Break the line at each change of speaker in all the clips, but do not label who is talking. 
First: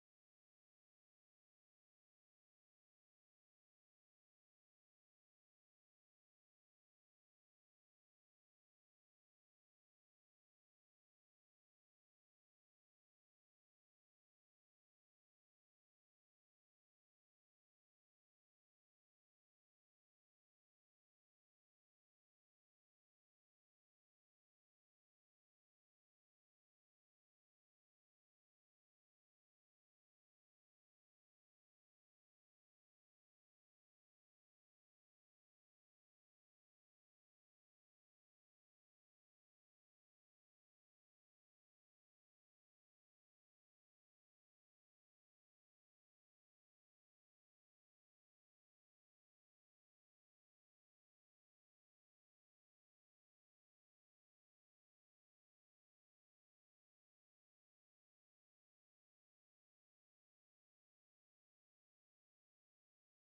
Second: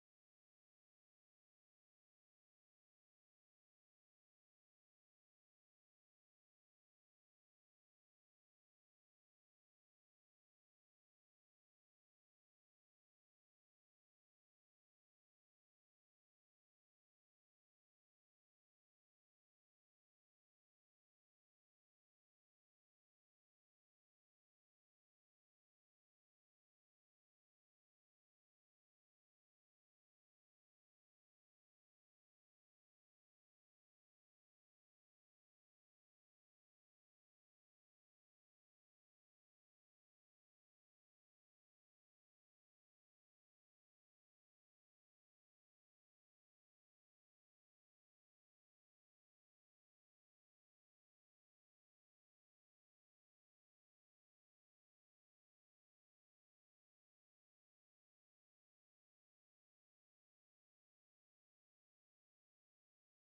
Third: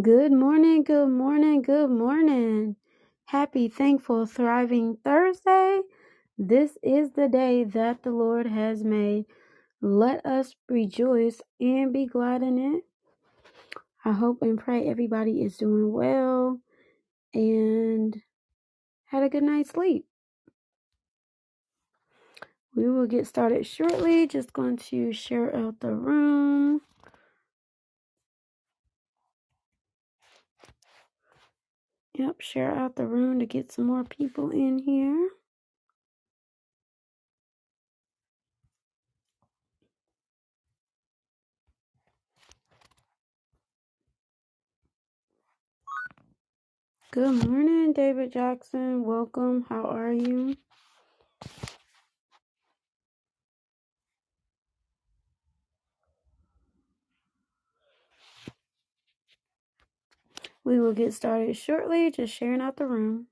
Good morning, good morning, good morning. Happy, thankful, thriving Thursday. This is the day that the Lord has made. Let us rejoice and be glad in it. I hope and pray everybody is doing well and had a good night's sleep. We will get started shortly. Just going to share out the room. Yep, share out the room to get some more people in here. Good morning, David Jackson. Welcome. How are you? We will get started shortly, just sharing out the room.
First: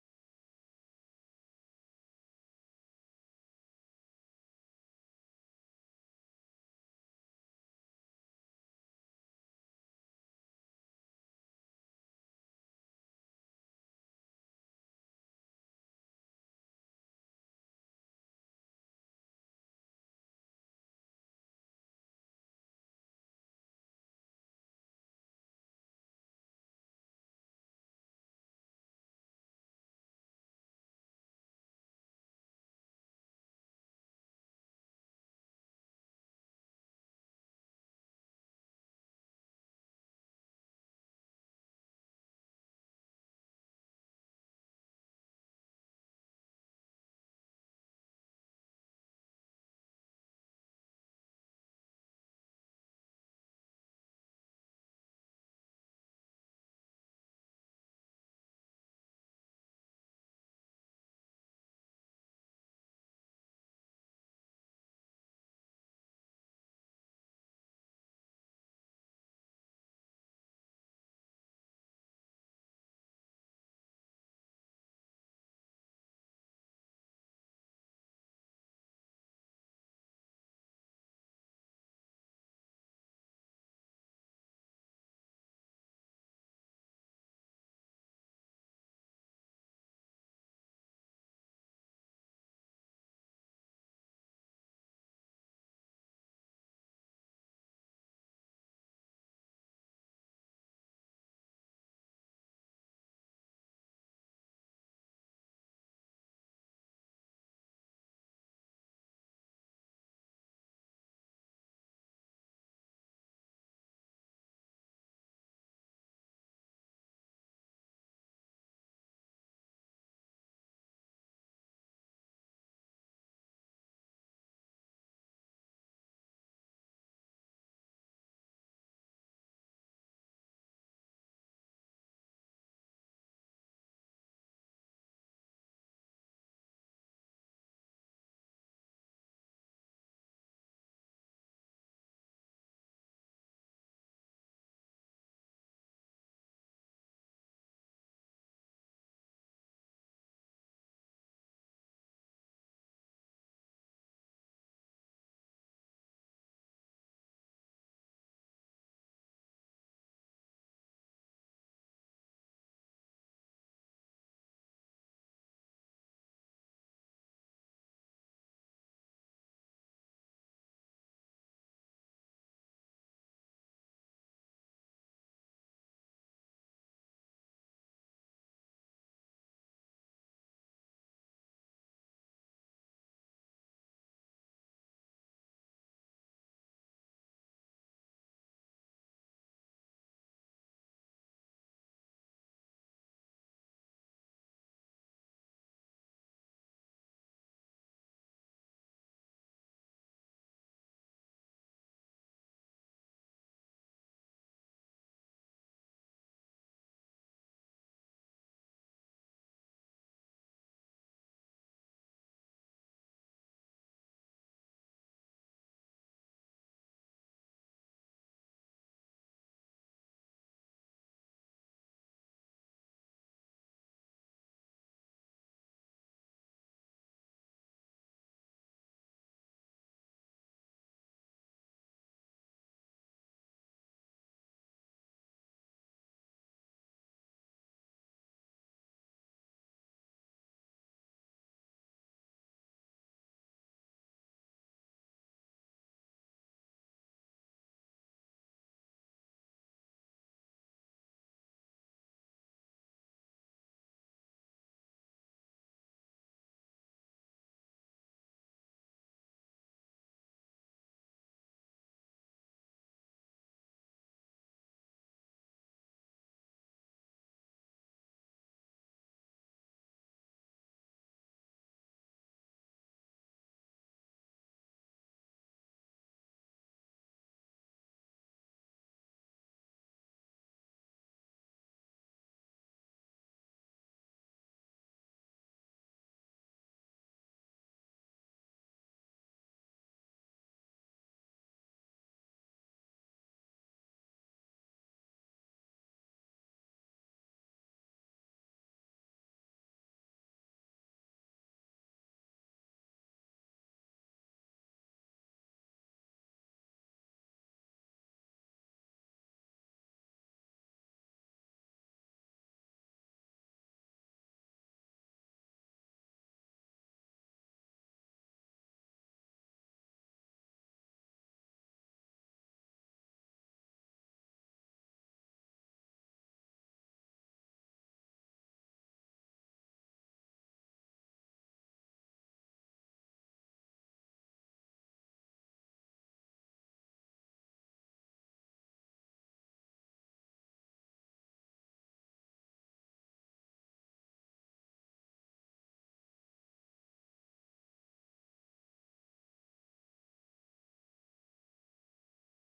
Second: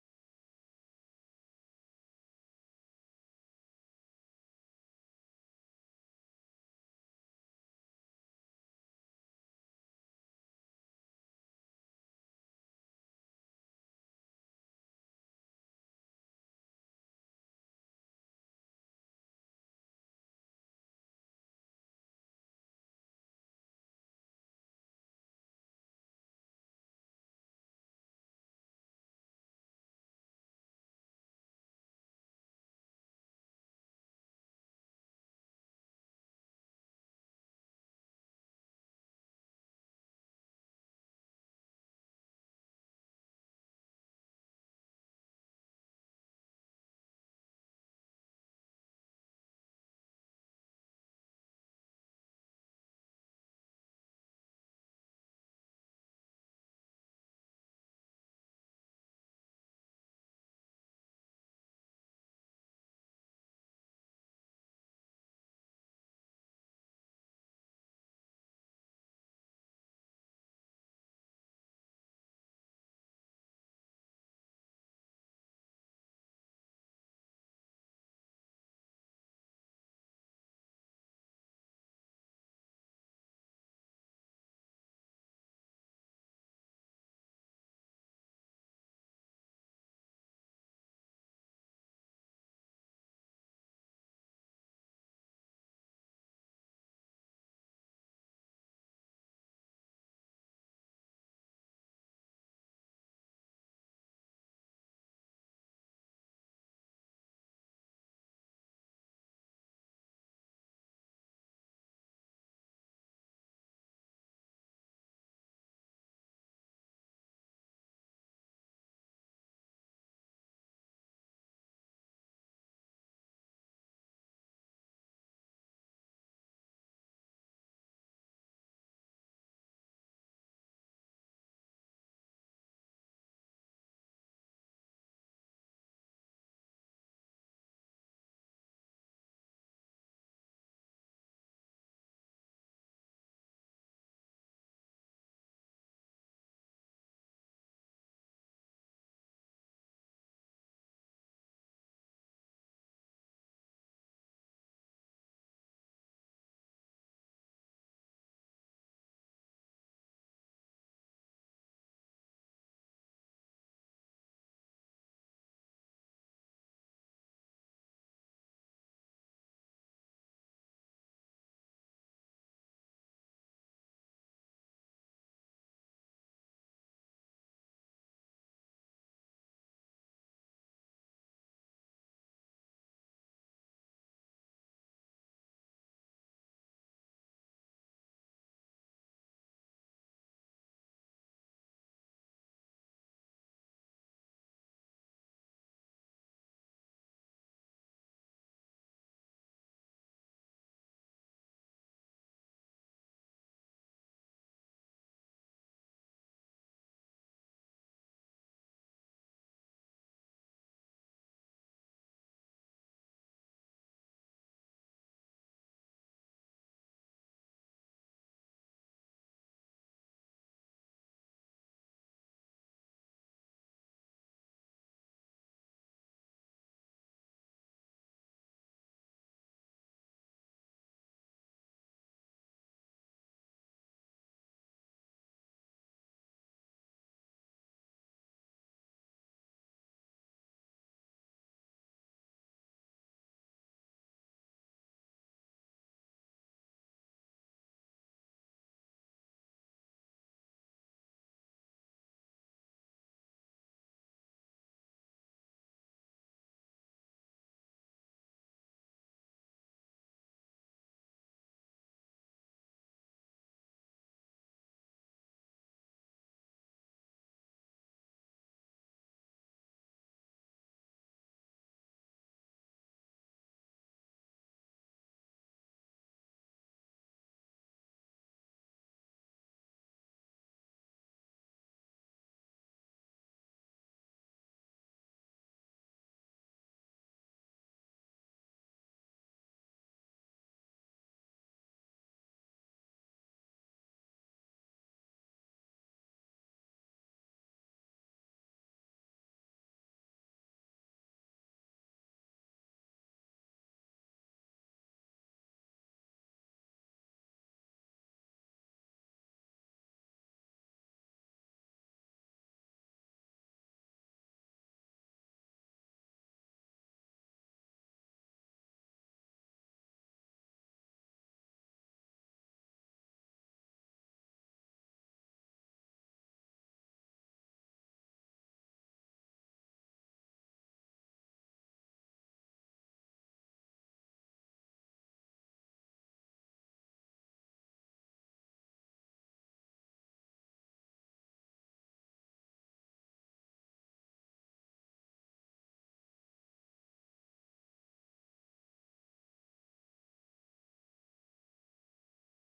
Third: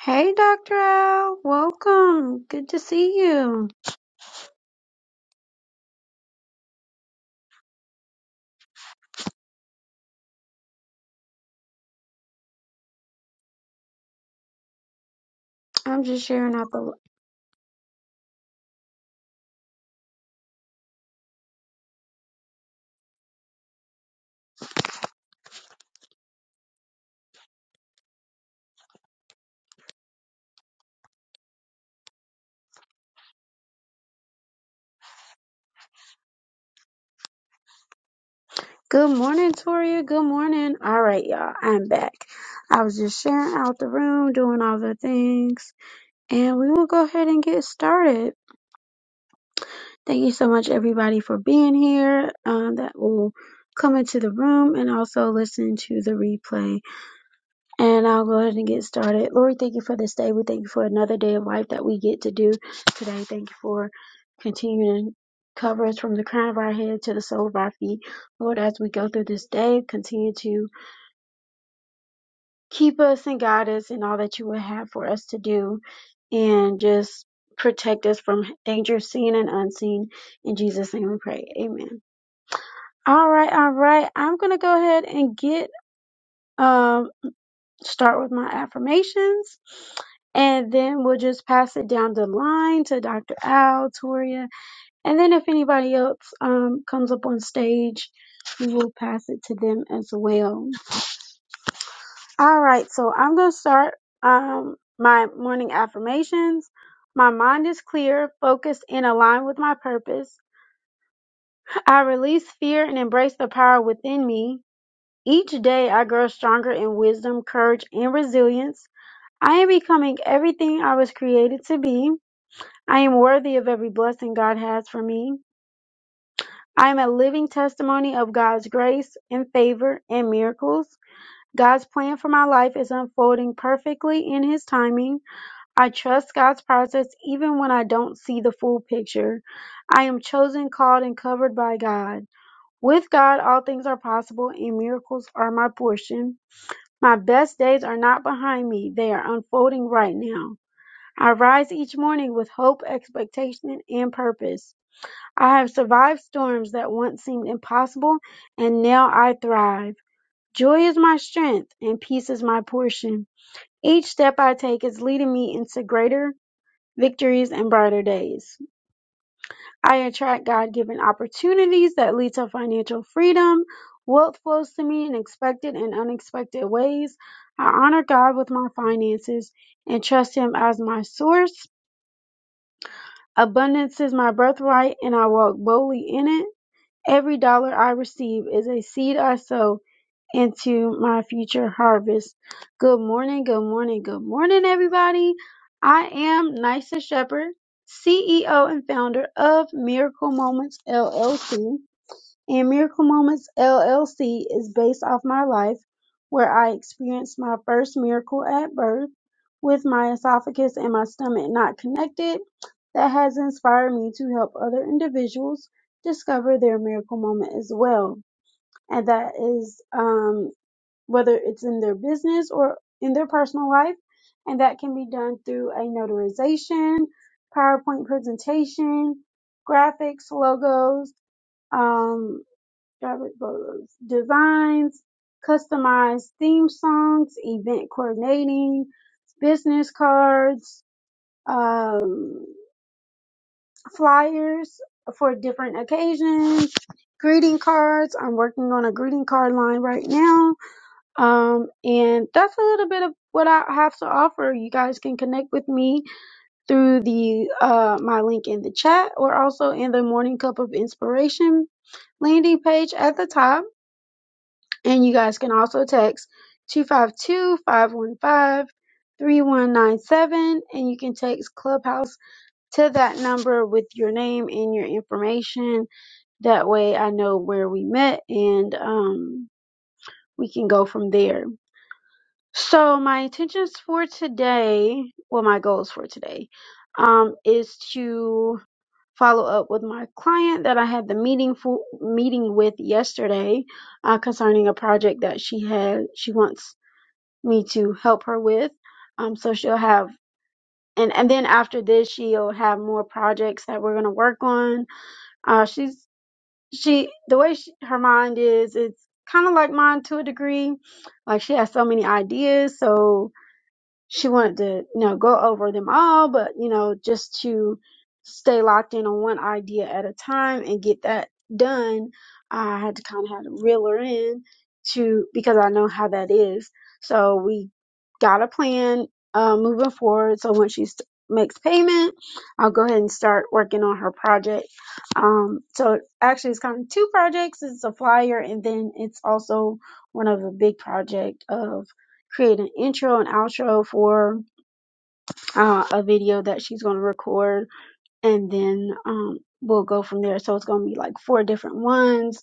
Hey, Dr. Al, welcome. Good to see you. I'm just sharing out the. Good morning, Toria. Good morning. All right, y'all. I'm back. I was just sharing out the room, doing all the things, and we will go ahead and get started. Thank you so much, everybody, for being here. Um, that will come into the room and also listen to the replay. And I'll go ahead and get started. Lord, thank you for this day. We thank you for another day of life that we get to do today. Thank you for continuing to cover us from the crown of our head to the sole of our feet. Lord, as we go through this day, continue to keep us and guide us in all that you would have for us to do and just protect us from danger seen and unseen. In Jesus' name we pray. Amen. All right, all right. I'm gonna go ahead and get um start with my affirmations and then we'll just pass it down the line to Dr. Al, Toria, and then if anybody else um, comes up on stage, we will pass it to them as well. All right, so I'm gonna start um, my morning affirmations. My mind is clear, focused, and aligned with my purpose. I release fear and embrace the power within me. Each day I grow stronger in wisdom, courage, and resilience. I am becoming everything I was created to be. I am worthy of every blessing God has for me. I am a living testimony of God's grace and favor and miracles. God's plan for my life is unfolding perfectly in His timing. I trust God's process even when I don't see the full picture. I am chosen, called, and covered by God. With God, all things are possible and miracles are my portion. My best days are not behind me, they are unfolding right now. I rise each morning with hope, expectation, and purpose. I have survived storms that once seemed impossible, and now I thrive. Joy is my strength, and peace is my portion. Each step I take is leading me into greater victories and brighter days. I attract God given opportunities that lead to financial freedom. Wealth flows to me in expected and unexpected ways. I honor God with my finances and trust Him as my source. Abundance is my birthright, and I walk boldly in it. Every dollar I receive is a seed I sow into my future harvest. Good morning, good morning, good morning, everybody. I am Nysa Shepherd, CEO and founder of Miracle Moments LLC and Miracle Moments LLC is based off my life where I experienced my first miracle at birth with my esophagus and my stomach not connected. That has inspired me to help other individuals discover their miracle moment as well. And that is um, whether it's in their business or in their personal life. And that can be done through a notarization, PowerPoint presentation, graphics, logos, um, Robert Burrows designs customized theme songs, event coordinating, business cards, um, flyers for different occasions, greeting cards. I'm working on a greeting card line right now. Um, and that's a little bit of what I have to offer. You guys can connect with me through the uh, my link in the chat or also in the Morning Cup of Inspiration landing page at the top And you guys can also text 252 515 3197, And you can text Clubhouse to that number with your name and your information. That way I know where we met and um, we can go from there. So, my intentions for today, well, my goals for today, um, is to follow up with my client that I had the meeting for meeting with yesterday uh, concerning a project that she had she wants me to help her with. Um, so she'll have, and, and then after this, she'll have more projects that we're going to work on. Uh, she's, she, the way she, her mind is, it's kind of like mine to a degree. Like she has so many ideas. So, she wanted to you know go over them all but you know just to stay locked in on one idea at a time and get that done i had to kind of have to reel her in to because i know how that is so we got a plan uh, moving forward so when she st- makes payment i'll go ahead and start working on her project um, so actually it's kind of two projects it's a flyer and then it's also one of a big project of create an intro and outro for uh, a video that she's going to record, and then um, we'll go from there. So it's going to be like four different ones.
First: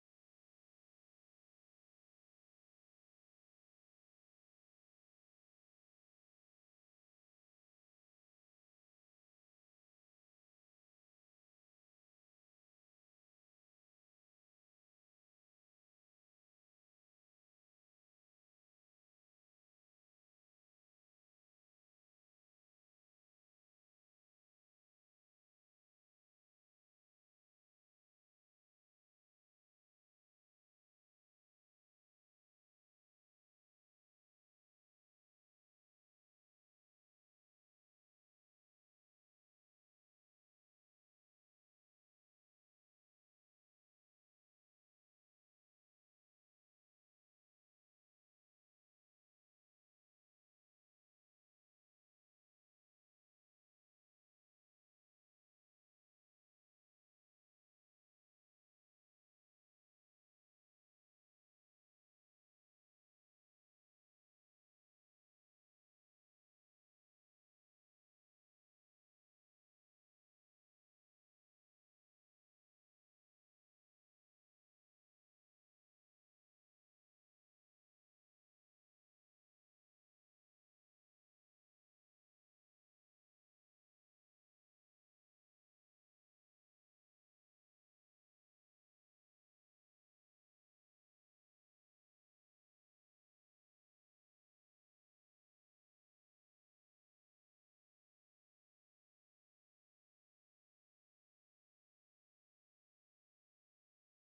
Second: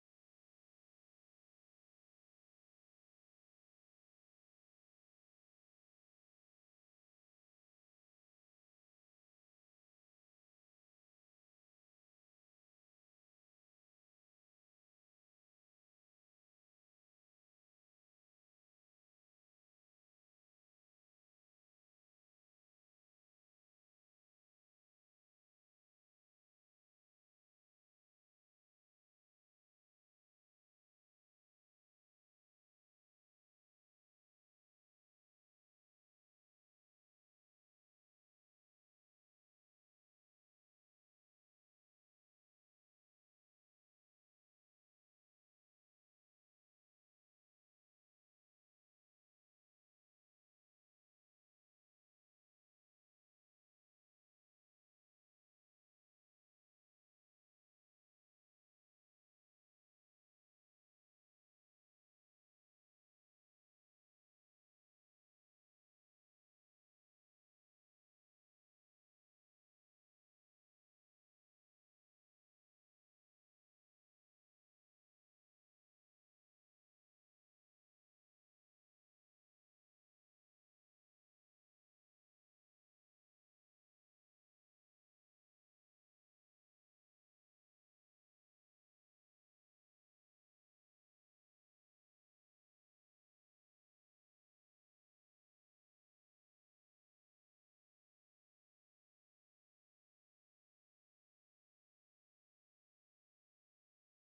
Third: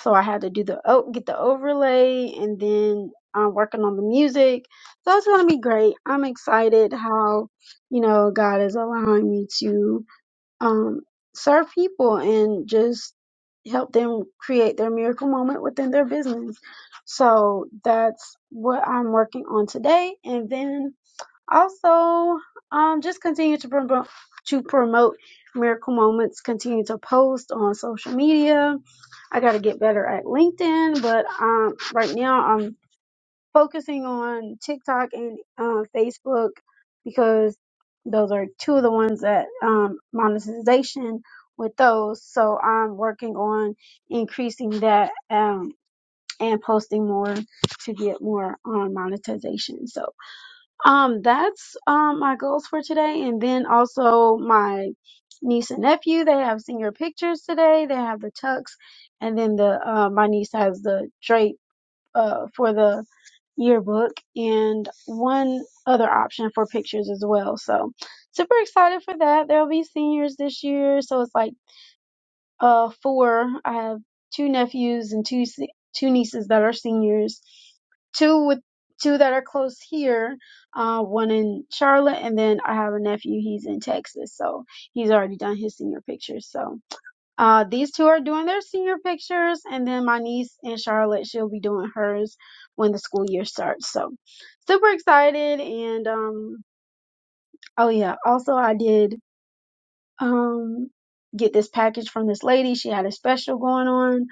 So I had to do the oh, get the overlay, and then I'm working on the music. So it's going to be great. I'm excited how you know God is allowing me to um, serve people and just help them create their miracle moment within their business. So that's what I'm working on today. And then also, um, just continue to promote, to promote miracle moments, continue to post on social media. I got to get better at LinkedIn, but, um, right now I'm focusing on TikTok and uh, Facebook because those are two of the ones that um, monetization with those. So I'm working on increasing that um, and posting more to get more on monetization. So um, that's um, my goals for today. And then also my niece and nephew, they have senior pictures today. They have the tux. And then the uh, my niece has the drape uh, for the yearbook and one other option for pictures as well. So super excited for that. There'll be seniors this year, so it's like uh four. I have two nephews and two se- two nieces that are seniors. Two with two that are close here, uh one in Charlotte and then I have a nephew, he's in Texas. So he's already done his senior pictures. So uh, these two are doing their senior pictures, and then my niece and Charlotte, she'll be doing hers when the school year starts. So, super excited! And um, oh yeah, also I did um get this package from this lady. She had a special going on,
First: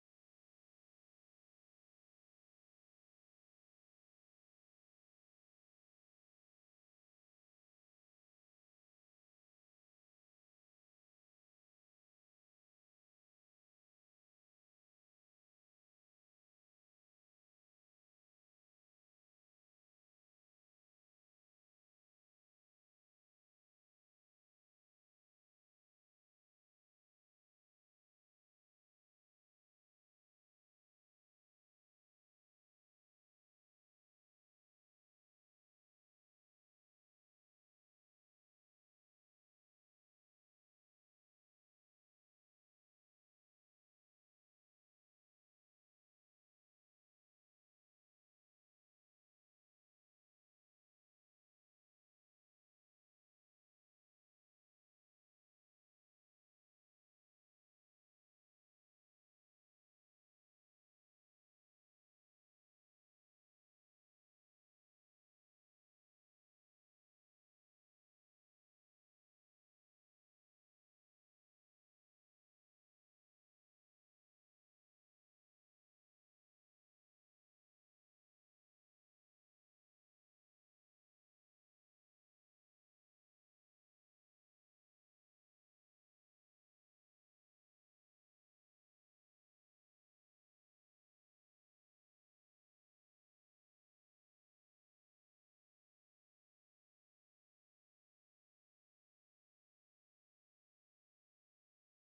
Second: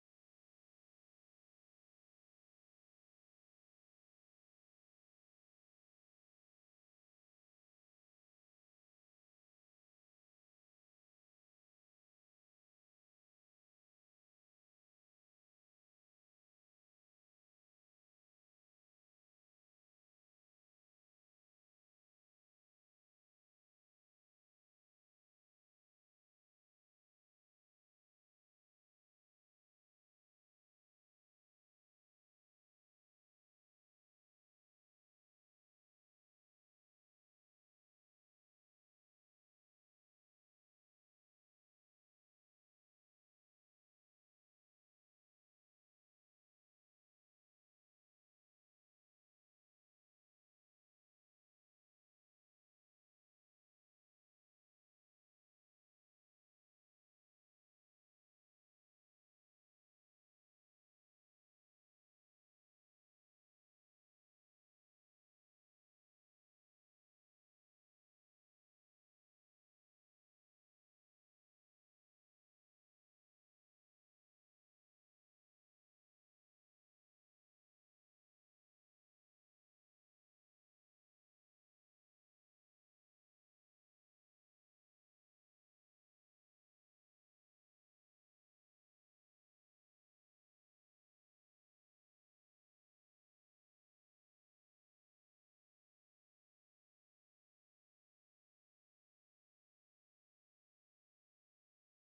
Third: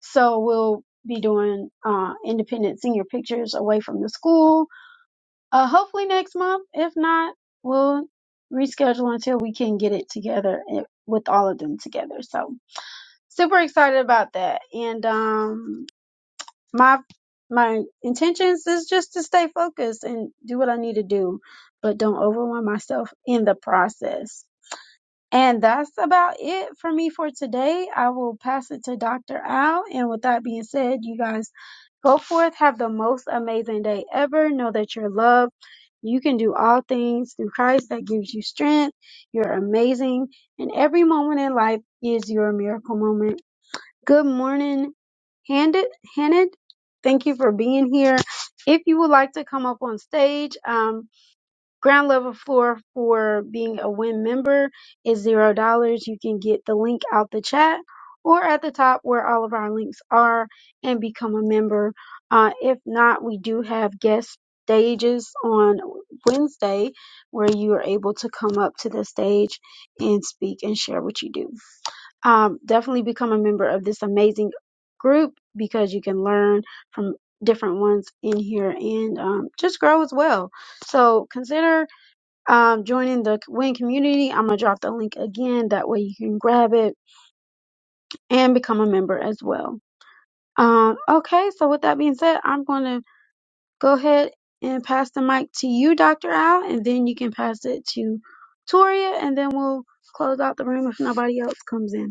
so we'll be doing uh independent senior pictures away from the school. Uh, hopefully next month. If not, we'll reschedule until we can get it together eh, with all of them together. So super excited about that. And um my my intentions is just to stay focused and do what I need to do, but don't overwhelm myself in the process. And that's about it for me for today. I will pass it to Dr. Al. And with that being said, you guys go forth, have the most amazing day ever. Know that you're loved. You can do all things through Christ that gives you strength. You're amazing. And every moment in life is your miracle moment. Good morning, Handed. Handed, thank you for being here. If you would like to come up on stage, um, ground level floor for being a WIN member is zero dollars. You can get the link out the chat or at the top where all of our links are and become a member. Uh, if not, we do have guest stages on Wednesday where you are able to come up to the stage and speak and share what you do um, definitely become a member of this amazing group because you can learn from different ones in here and um, just grow as well. So consider um, joining the Win community. I'm gonna drop the link again. That way you can grab it and become a member as well. Um, okay, so with that being said, I'm gonna go ahead and pass the mic to you, Dr. Al, and then you can pass it to Toria, and then we'll close out the room if nobody else comes in.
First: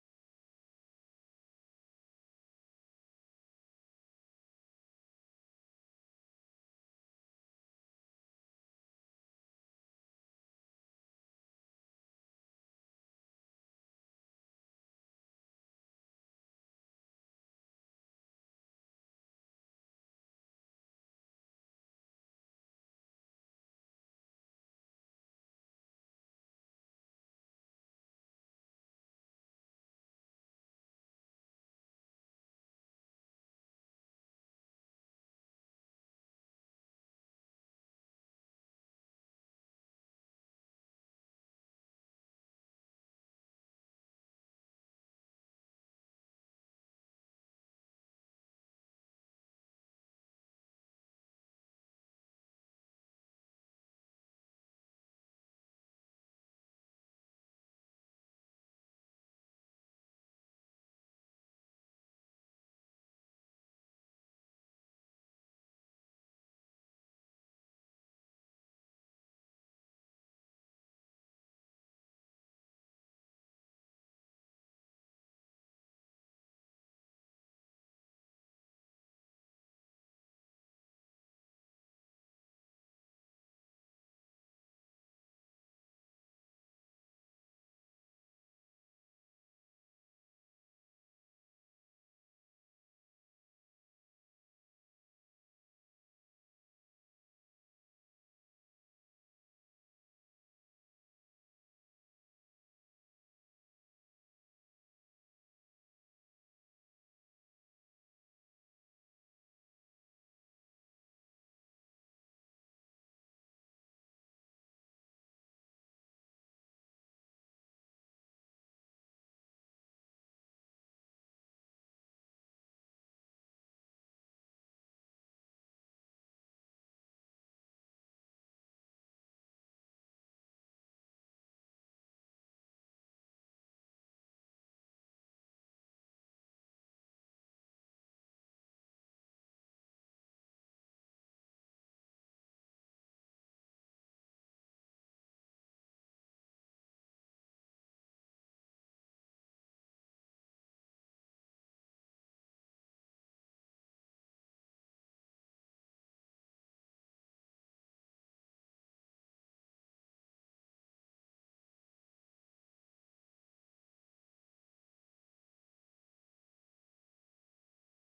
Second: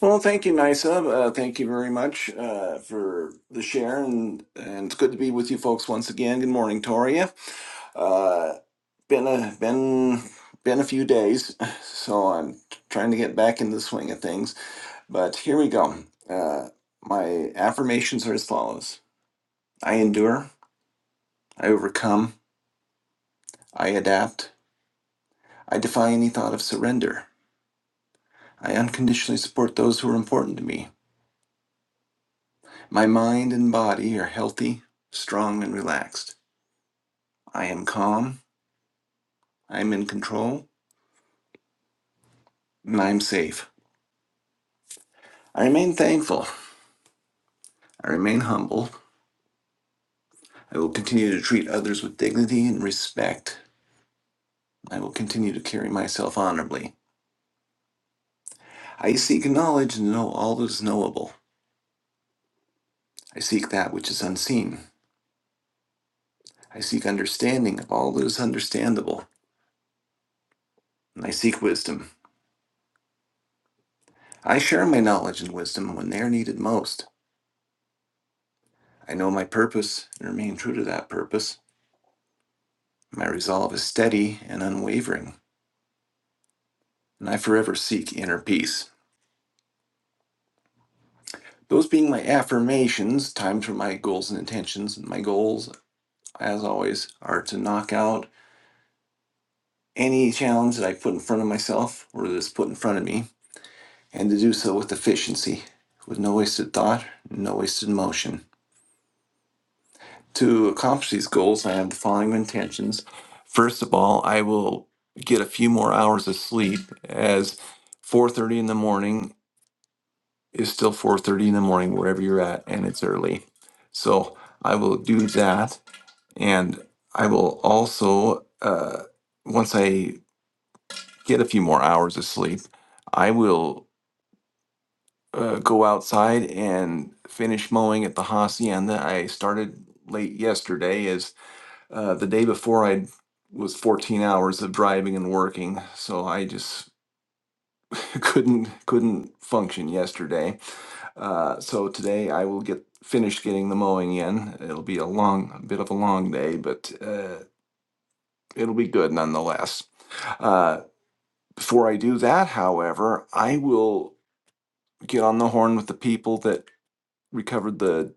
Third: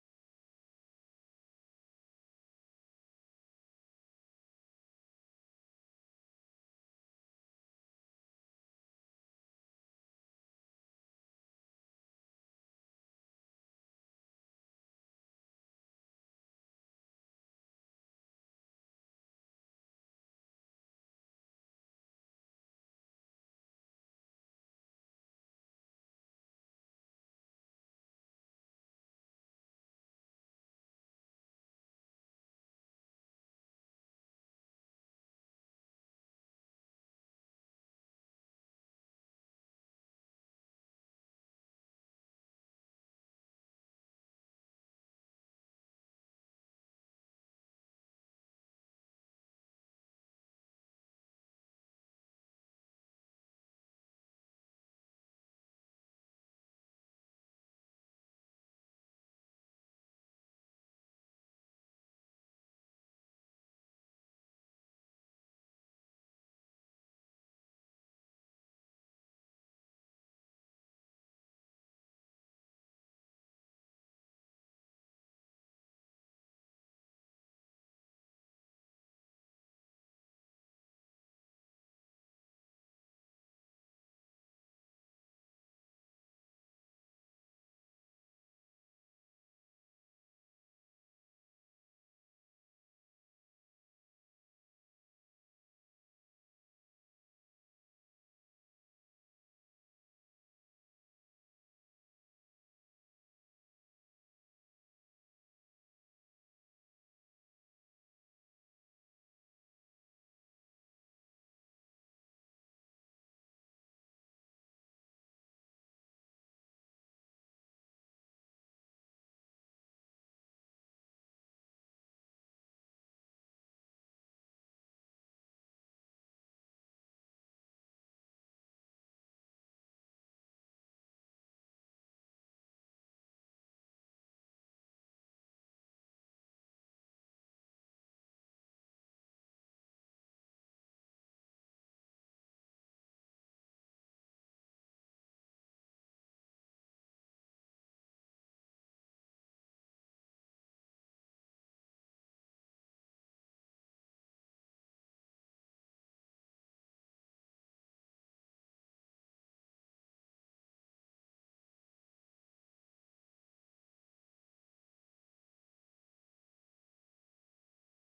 Well, thank you, Nisa. Uh, thank you very much uh, for the share, and, and it's good to be with you folks once again. Good morning, Toria. Uh, been a been been a few days, so I'm trying to get back in the swing of things. But here we go. Uh, my affirmations are as follows: I endure, I overcome, I adapt, I defy any thought of surrender. I unconditionally support those who are important to me. My mind and body are healthy, strong, and relaxed. I am calm, I am in control, and I am safe. I remain thankful, I remain humble. I will continue to treat others with dignity and respect. I will continue to carry myself honorably. I seek knowledge and know all that is knowable. I seek that which is unseen. I seek understanding of all that is understandable. And I seek wisdom. I share my knowledge and wisdom when they are needed most. I know my purpose and remain true to that purpose. My resolve is steady and unwavering. and I forever seek inner peace. Those being my affirmations, timed for my goals and intentions. My goals, as always, are to knock out any challenge that I put in front of myself or that is put in front of me, and to do so with efficiency, with no wasted thought, no wasted motion. To accomplish these goals, I have the following intentions. First of all, I will get a few more hours of sleep as 4:30 in the morning is still 4.30 in the morning wherever you're at and it's early so i will do that and i will also uh, once i get a few more hours of sleep i will uh, go outside and finish mowing at the hacienda i started late yesterday as uh, the day before i was 14 hours of driving and working so i just couldn't couldn't function yesterday Uh, so today I will get finished getting the mowing in. It'll be a long, a bit of a long day, but uh, it'll be good nonetheless. Uh, before I do that, however, I will get on the horn with the people that recovered the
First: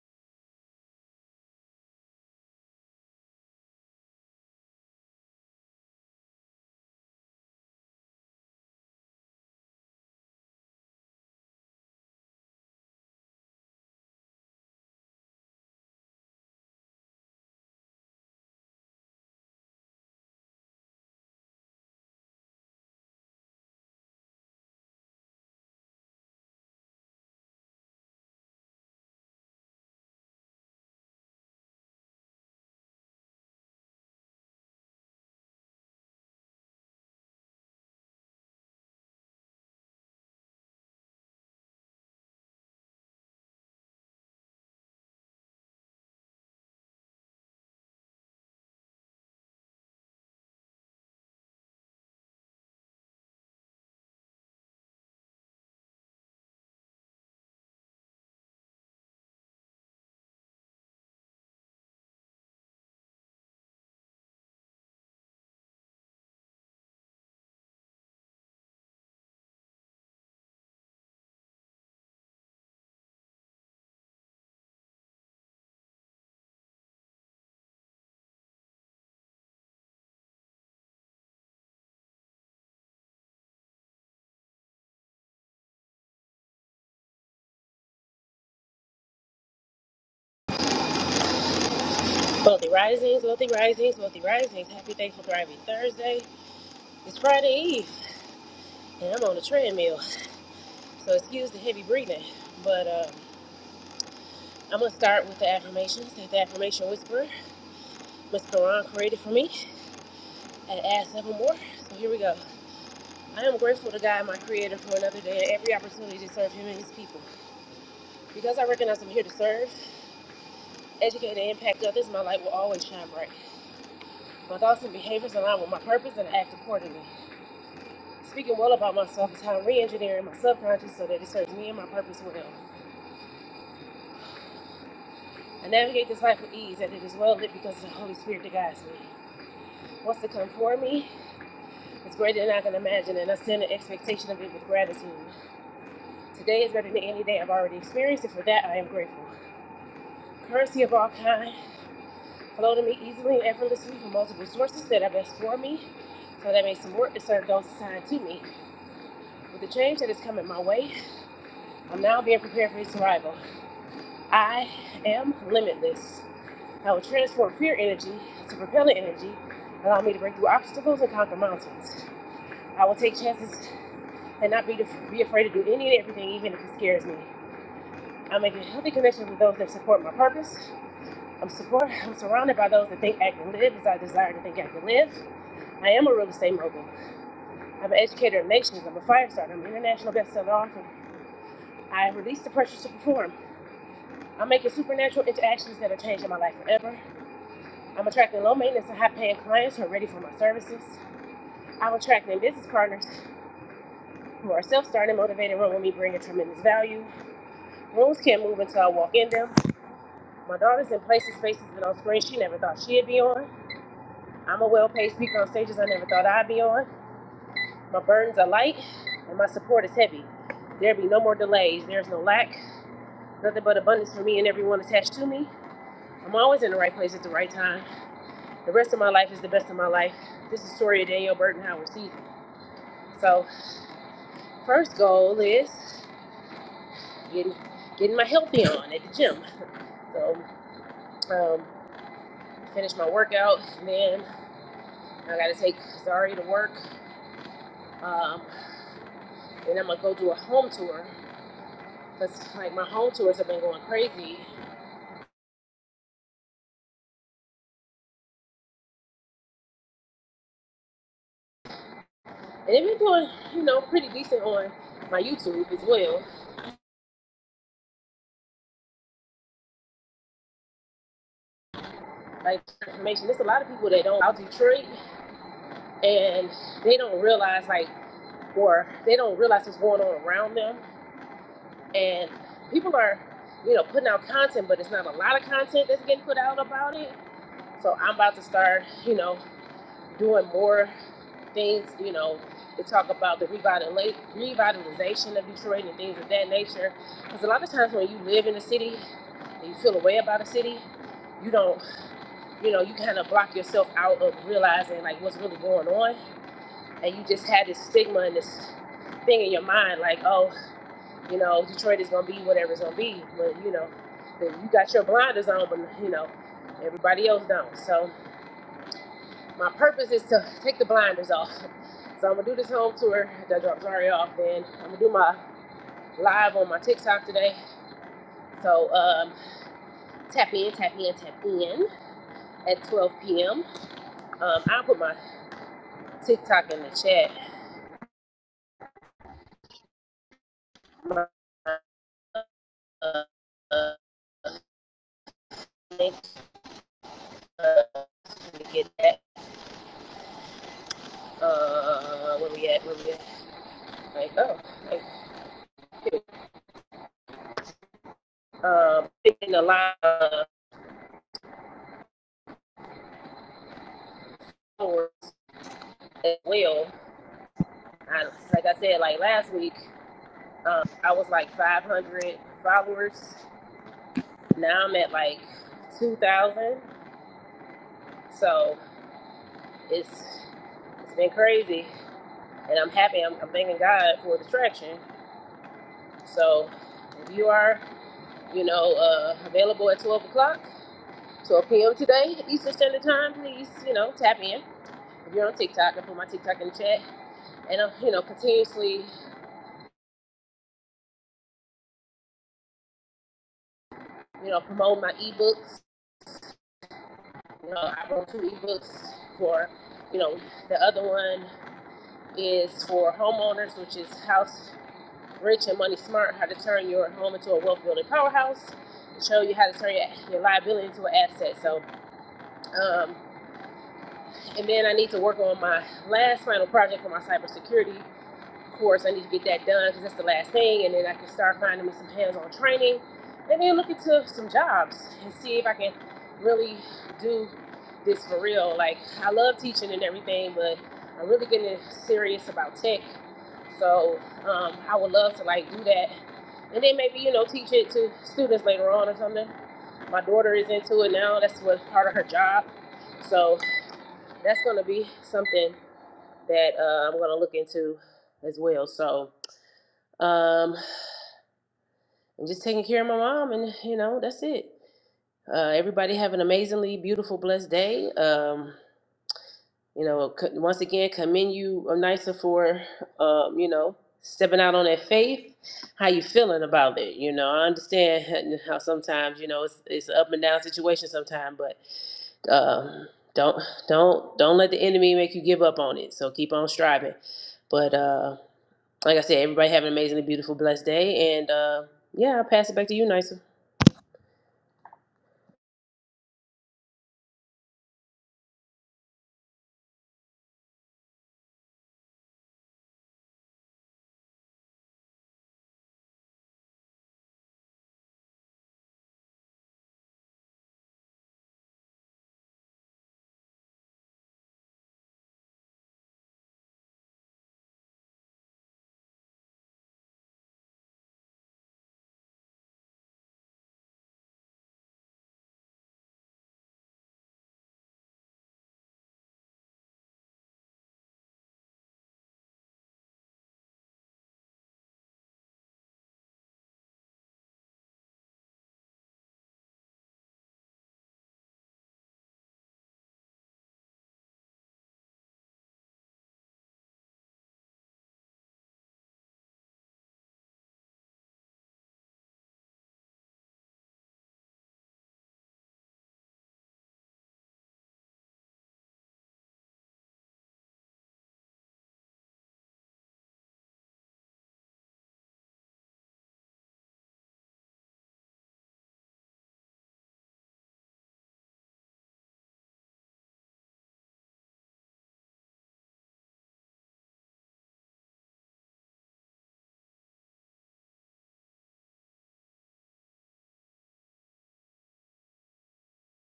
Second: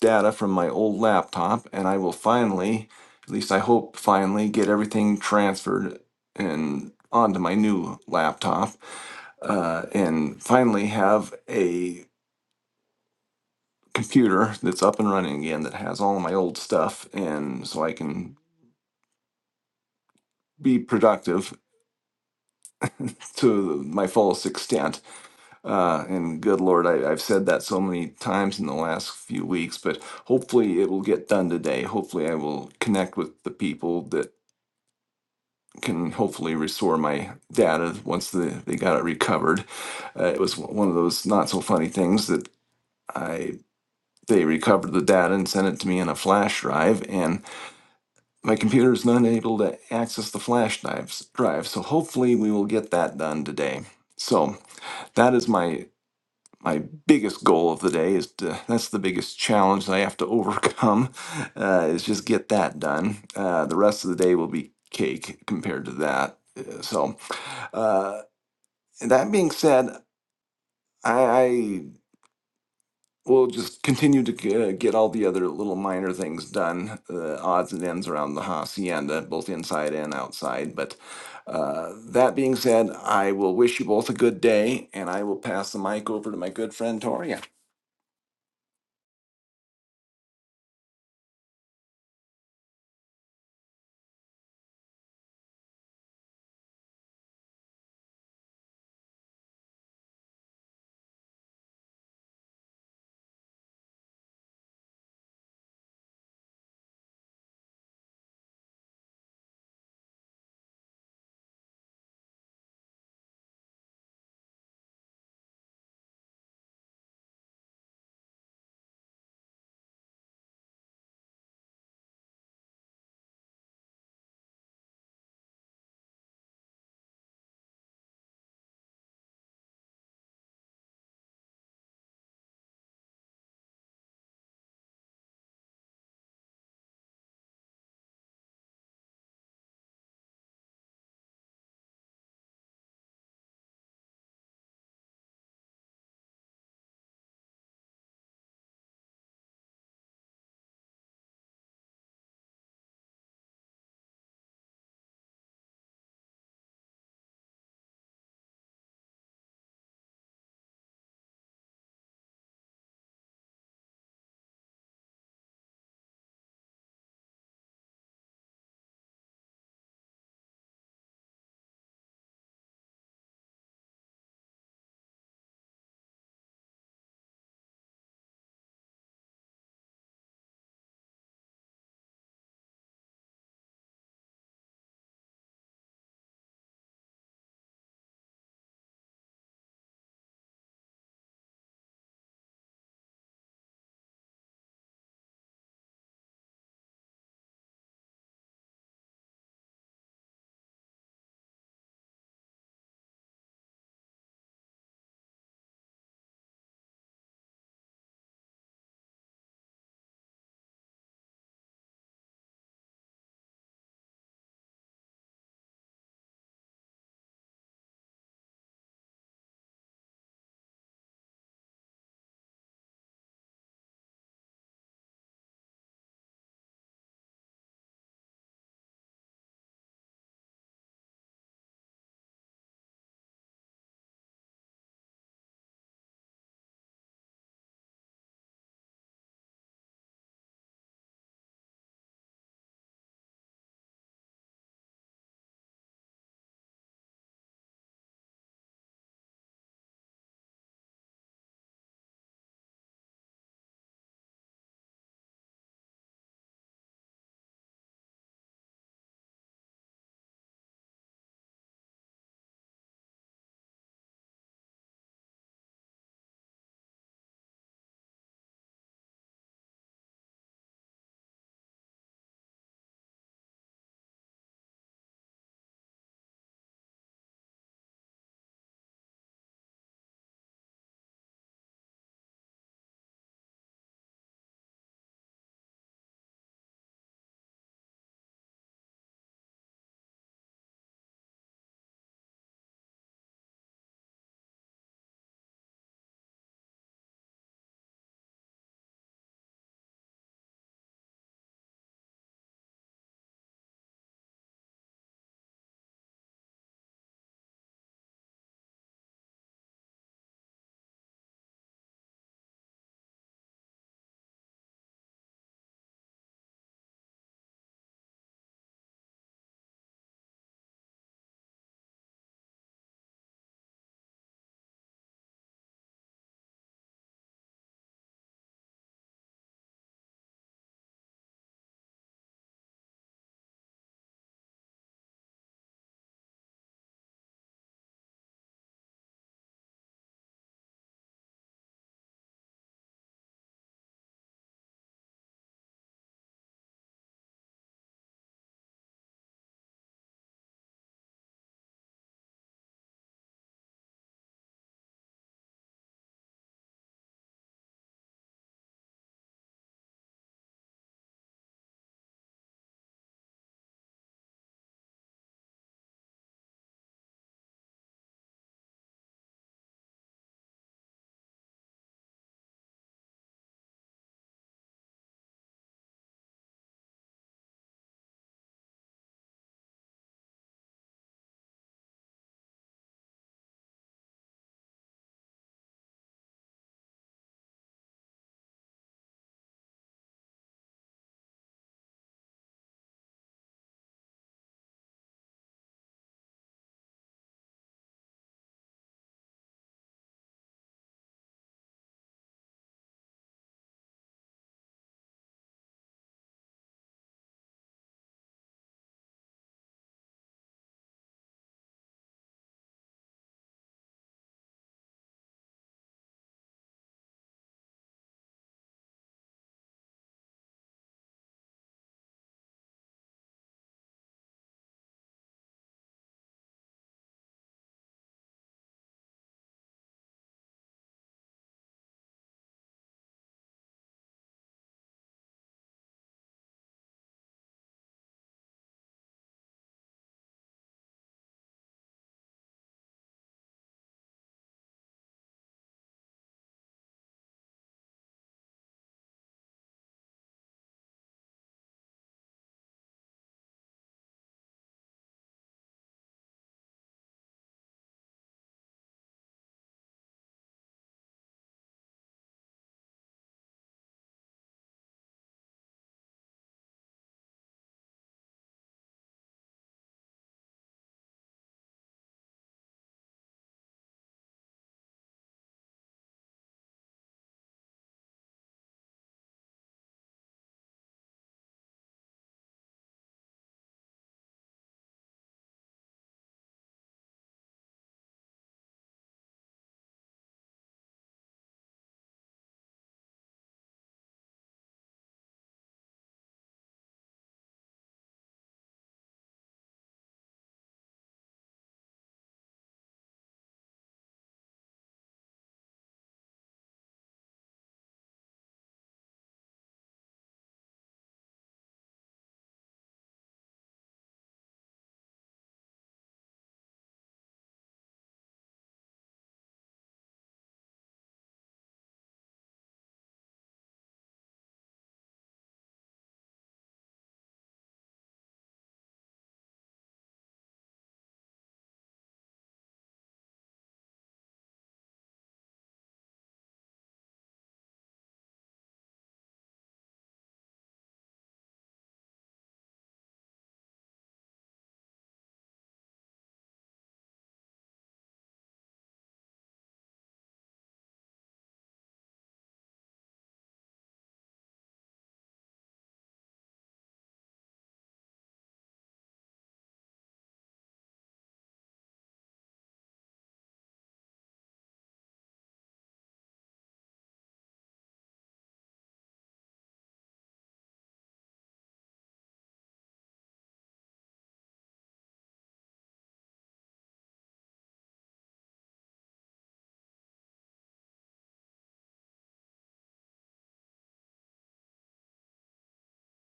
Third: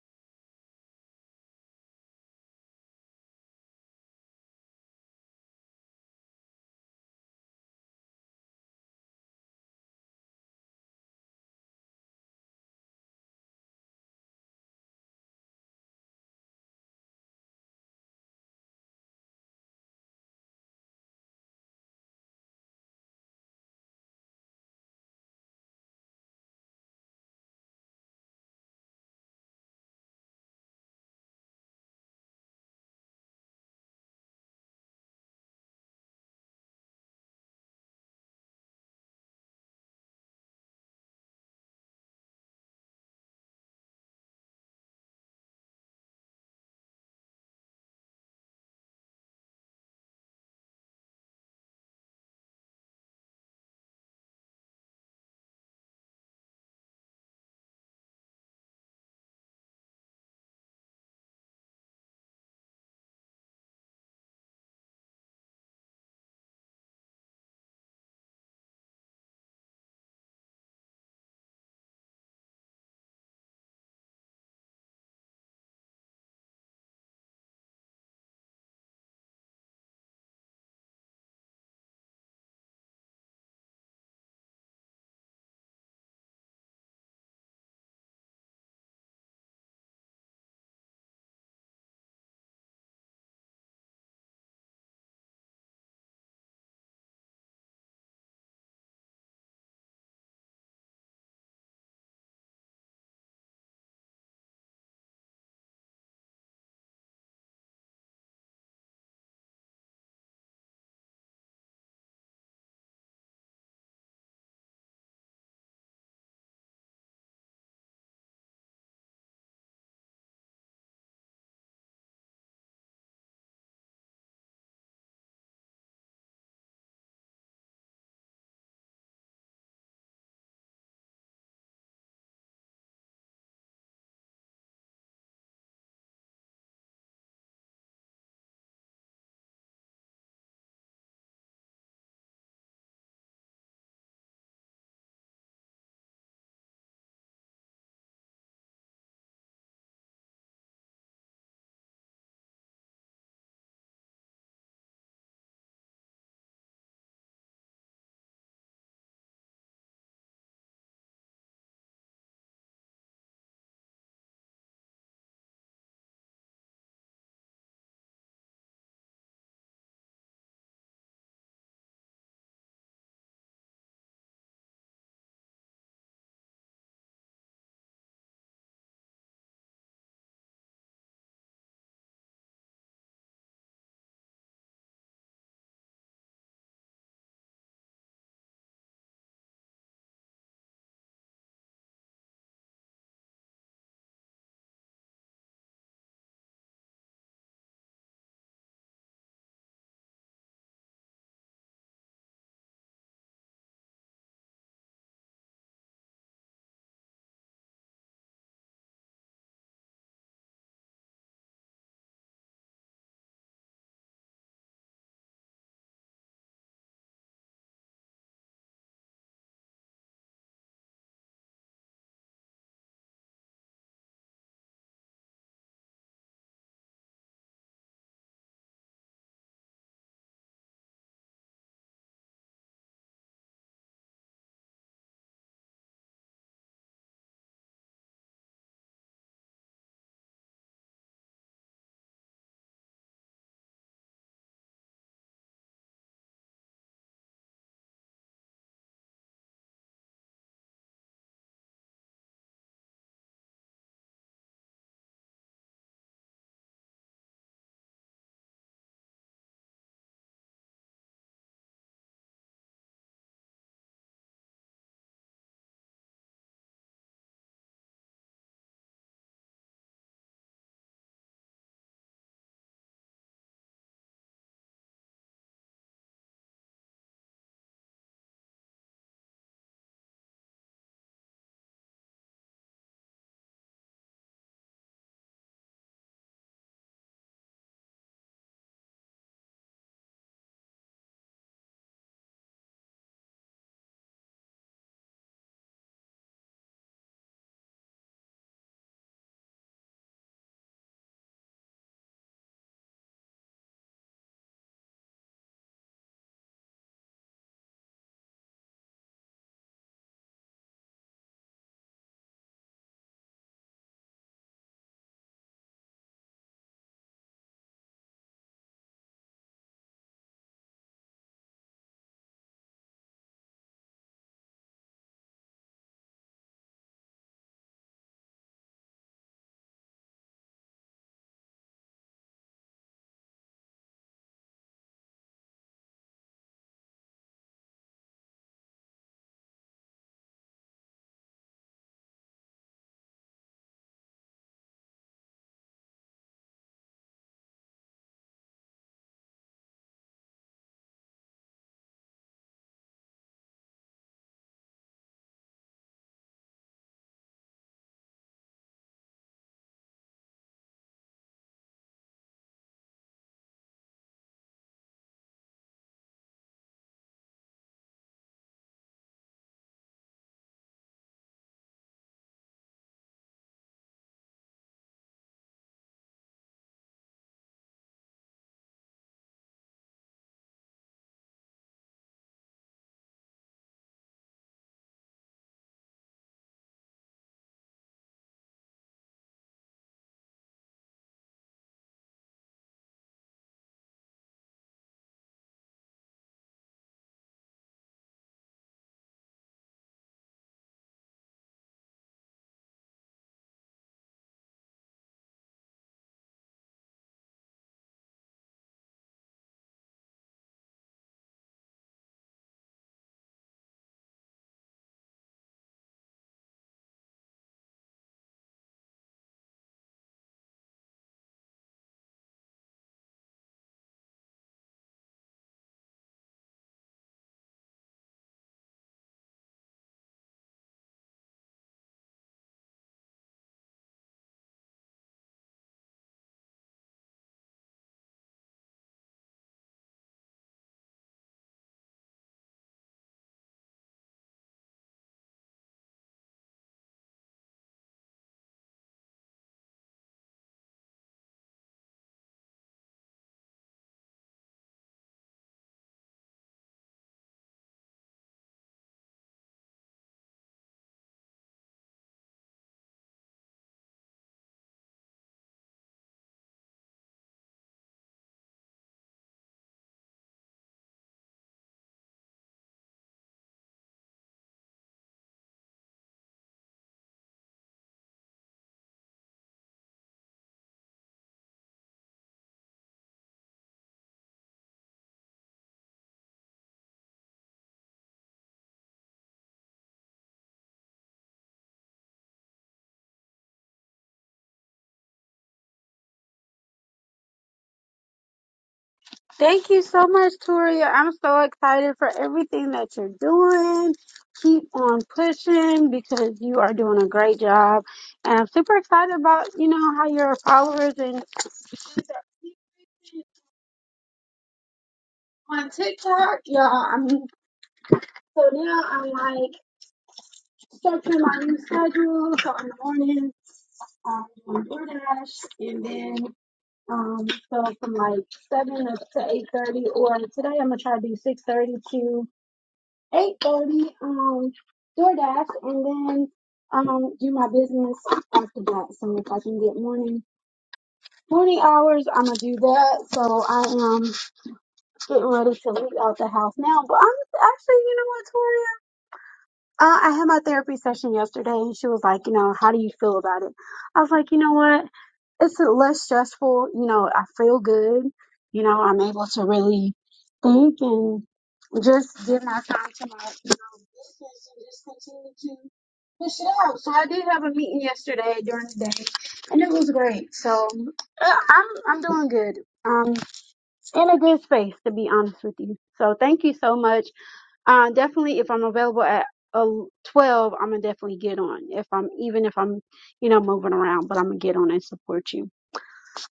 data from my old laptop, and I will finally, at least I hope finally, get everything transferred and onto my new laptop, uh, and finally have a computer that's up and running again that has all of my old stuff and so I can be productive to my fullest extent. Uh, and good Lord, I, I've said that so many times in the last few weeks, but hopefully it will get done today. Hopefully I will connect with the people that can hopefully restore my data once the, they got it recovered. Uh, it was one of those not so funny things that I they recovered the data and sent it to me in a flash drive and My computer is not able to access the flash drives, drive, so hopefully we will get that done today. So that is my my biggest goal of the day is to, that's the biggest challenge that I have to overcome uh, is just get that done. Uh, the rest of the day will be cake compared to that. Uh, So uh, that being said, I, I we'll just continue to g- uh, get all the other little minor things done, uh, odds and ends around the hacienda, both inside and outside. But uh, that being said, I will wish you both a good day, and I will pass the mic over to my good friend Toria.
Wealthy Risings, Wealthy Risings, Wealthy Risings. Happy Thankful Thriving Thursday. It's Friday Eve, and I'm on a treadmill, so excuse the heavy breathing. But uh, I'm going to start with the affirmations that the affirmation whisperer, Miss Quran, created for me and add seven more. So here we go. I am grateful to God, my creator, for another day and every opportunity to serve him and his people. Because I recognize I'm here to serve, educate, and impact others, my light will always shine bright. My thoughts and behaviors align with my purpose and I act accordingly. Speaking well about myself is how I'm re-engineering my subconscious so that it serves me and my purpose well. I navigate this life with ease, and it is well lit because of the Holy Spirit that guides me. What's to come for me is greater than I can imagine, and I stand in expectation of it with gratitude. Today is better than any day I've already experienced, and for that I am grateful. Currency of all kind flow to me easily and effortlessly from multiple sources that are best for me, so that I may support and serve those assigned to me. With the change that is coming my way, I'm now being prepared for its arrival. I am limitless. I will transform fear energy to propellant energy, allow me to break through obstacles and conquer mountains. I will take chances and not be, be afraid to do any and everything, even if it scares me. I'm making healthy connections with those that support my purpose. I'm support. I'm surrounded by those that think, act, and live as I desire to think, act, and live. I am a real estate mogul. I'm an educator of nations. I'm a fire starter. I'm an international bestseller author. I release the pressures to perform. I'm making supernatural interactions that are changing my life forever. I'm attracting low maintenance and high paying clients who are ready for my services. Our attracting business partners who are self-starting, motivated, run with bring a tremendous value. Rooms can't move until I walk in them. My daughter's in places, spaces, and on screens she never thought she'd be on. I'm a well-paid speaker on stages I never thought I'd be on. My burdens are light, and my support is heavy. There be no more delays. There's no lack. Nothing but abundance for me and everyone attached to me. I'm always in the right place at the right time. The rest of my life is the best of my life. This is Soria Danielle Burton Howard season. So, first goal is getting getting my healthy on at the gym. So um, finish my workout, and then I gotta take Zari to work. Um, and I'm gonna go do a home tour because like my home tours have been going crazy, and they've been doing you know pretty decent on my YouTube as well. Like information, there's a lot of people that don't out Detroit, and they don't realize like or they don't realize what's going on around them, and people are you know putting out content, but it's not a lot of content that's getting put out about it So I'm about to start, you know, doing more things, you know, to talk about the revitala- revitalization of Detroit and things of that nature. Because a lot of times when you live in a city and you feel a way about a city, you don't, you know, you kind of block yourself out of realizing like what's really going on. And you just had this stigma and this thing in your mind like, oh, you know, Detroit is going to be whatever it's going to be. But, you know, you got your blinders on, but, you know, everybody else don't. So My purpose is to take the blinders off. So I'm gonna do this home tour that drops Zari off. Then I'm gonna do my live on my TikTok today. So um, tap in, tap in, tap in at 12 p.m. Um, I'll put my TikTok in the chat. My, uh, uh, link, uh, to get that. Uh, where we at? Where we at? Like, oh, like, um, picking the line uh, as well. I, like I said, like last week. Um, I was like 500 followers. Now I'm at like 2,000. So it's it's been crazy, and I'm happy. I'm, I'm thanking God for the traction. So if you are, you know, uh, available at 12 o'clock, 12 p.m. today Eastern Standard Time, please, you know, tap in. If you're on TikTok, I put my TikTok in the chat, and I'm, you know, continuously, you know, promote my ebooks. You know, I wrote two ebooks for, you know, the other one. is for homeowners, which is House Rich and Money Smart, how to turn your home into a wealth building powerhouse. Show you how to turn your, your liability into an asset. So, um, and then I need to work on my last final project for my cybersecurity of course, I need to get that done because that's the last thing, and then I can start finding me some hands-on training, and then look into some jobs and see if I can really do this for real. Like I love teaching and everything, but I'm really getting serious about tech. So um, I would love to like do that, and then maybe you know teach it to students later on or something. My daughter is into it now. That's what part of her job. So that's going to be something that uh, I'm going to look into as well. So um, I'm just taking care of my mom, and you know, that's it. Uh, everybody have an amazingly beautiful, blessed day. Um, you know, c- once again, commend you, uh, Nisa, for um, you know stepping out on that faith. How you feeling about it? You know, I understand how sometimes you know it's it's an up and down situation sometimes, but um, don't don't don't let the enemy make you give up on it. So keep on striving. But uh, like I said, everybody have an amazingly beautiful, blessed day, and uh, yeah, I'll pass it back to you, Nisa.
Thank you so much, Toria. I'm so excited for everything that you're doing. Keep on pushing because you are doing a great job. And I'm super excited about, you know, how your followers and on TikTok, y'all. I mean, so now I'm like structuring my new schedule. So in the morning, um, on DoorDash, and then um, so from like seven up to eight thirty. Or today I'm gonna try to do six thirty eight thirty, um, DoorDash, and then um, do my business after that. So if I can get morning morning hours, I'm gonna do that. So I am getting ready to leave out the house now. But I'm actually, you know what, Tori? Uh, I had my therapy session yesterday and she was like, you know, how do you feel about it? I was like, you know what? It's less stressful. You know, I feel good. You know, I'm able to really think and just give my time to my, you know, business and just continue to push it out. So I did have a meeting yesterday during the day and it was great. So uh, I'm, I'm doing good. Um, in a good space to be honest with you. So thank you so much. Uh, definitely, if I'm available at uh, 12, I'm gonna definitely get on. If I'm even if I'm, you know, moving around, but I'm gonna get on and support you.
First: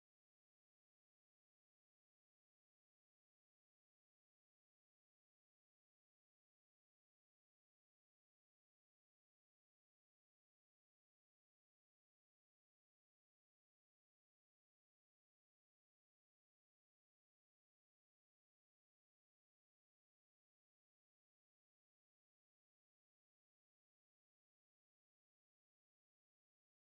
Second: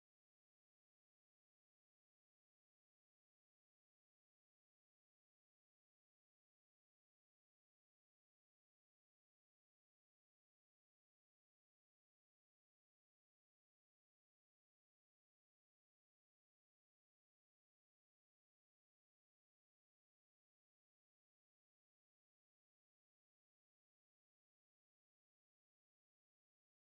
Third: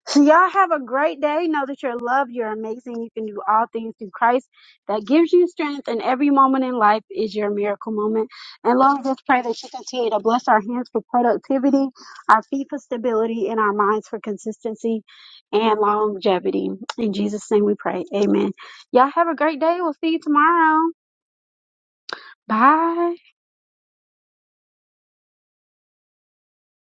So y'all have a great day. Know that you're loved, you're amazing, you can do all things through Christ that gives you strength, and every moment in life is your miracle moment. And Lord, just pray that you continue to bless our hands for productivity, our feet for stability, and our minds for consistency and longevity. In Jesus' name, we pray. Amen. Y'all have a great day. We'll see you tomorrow. Bye.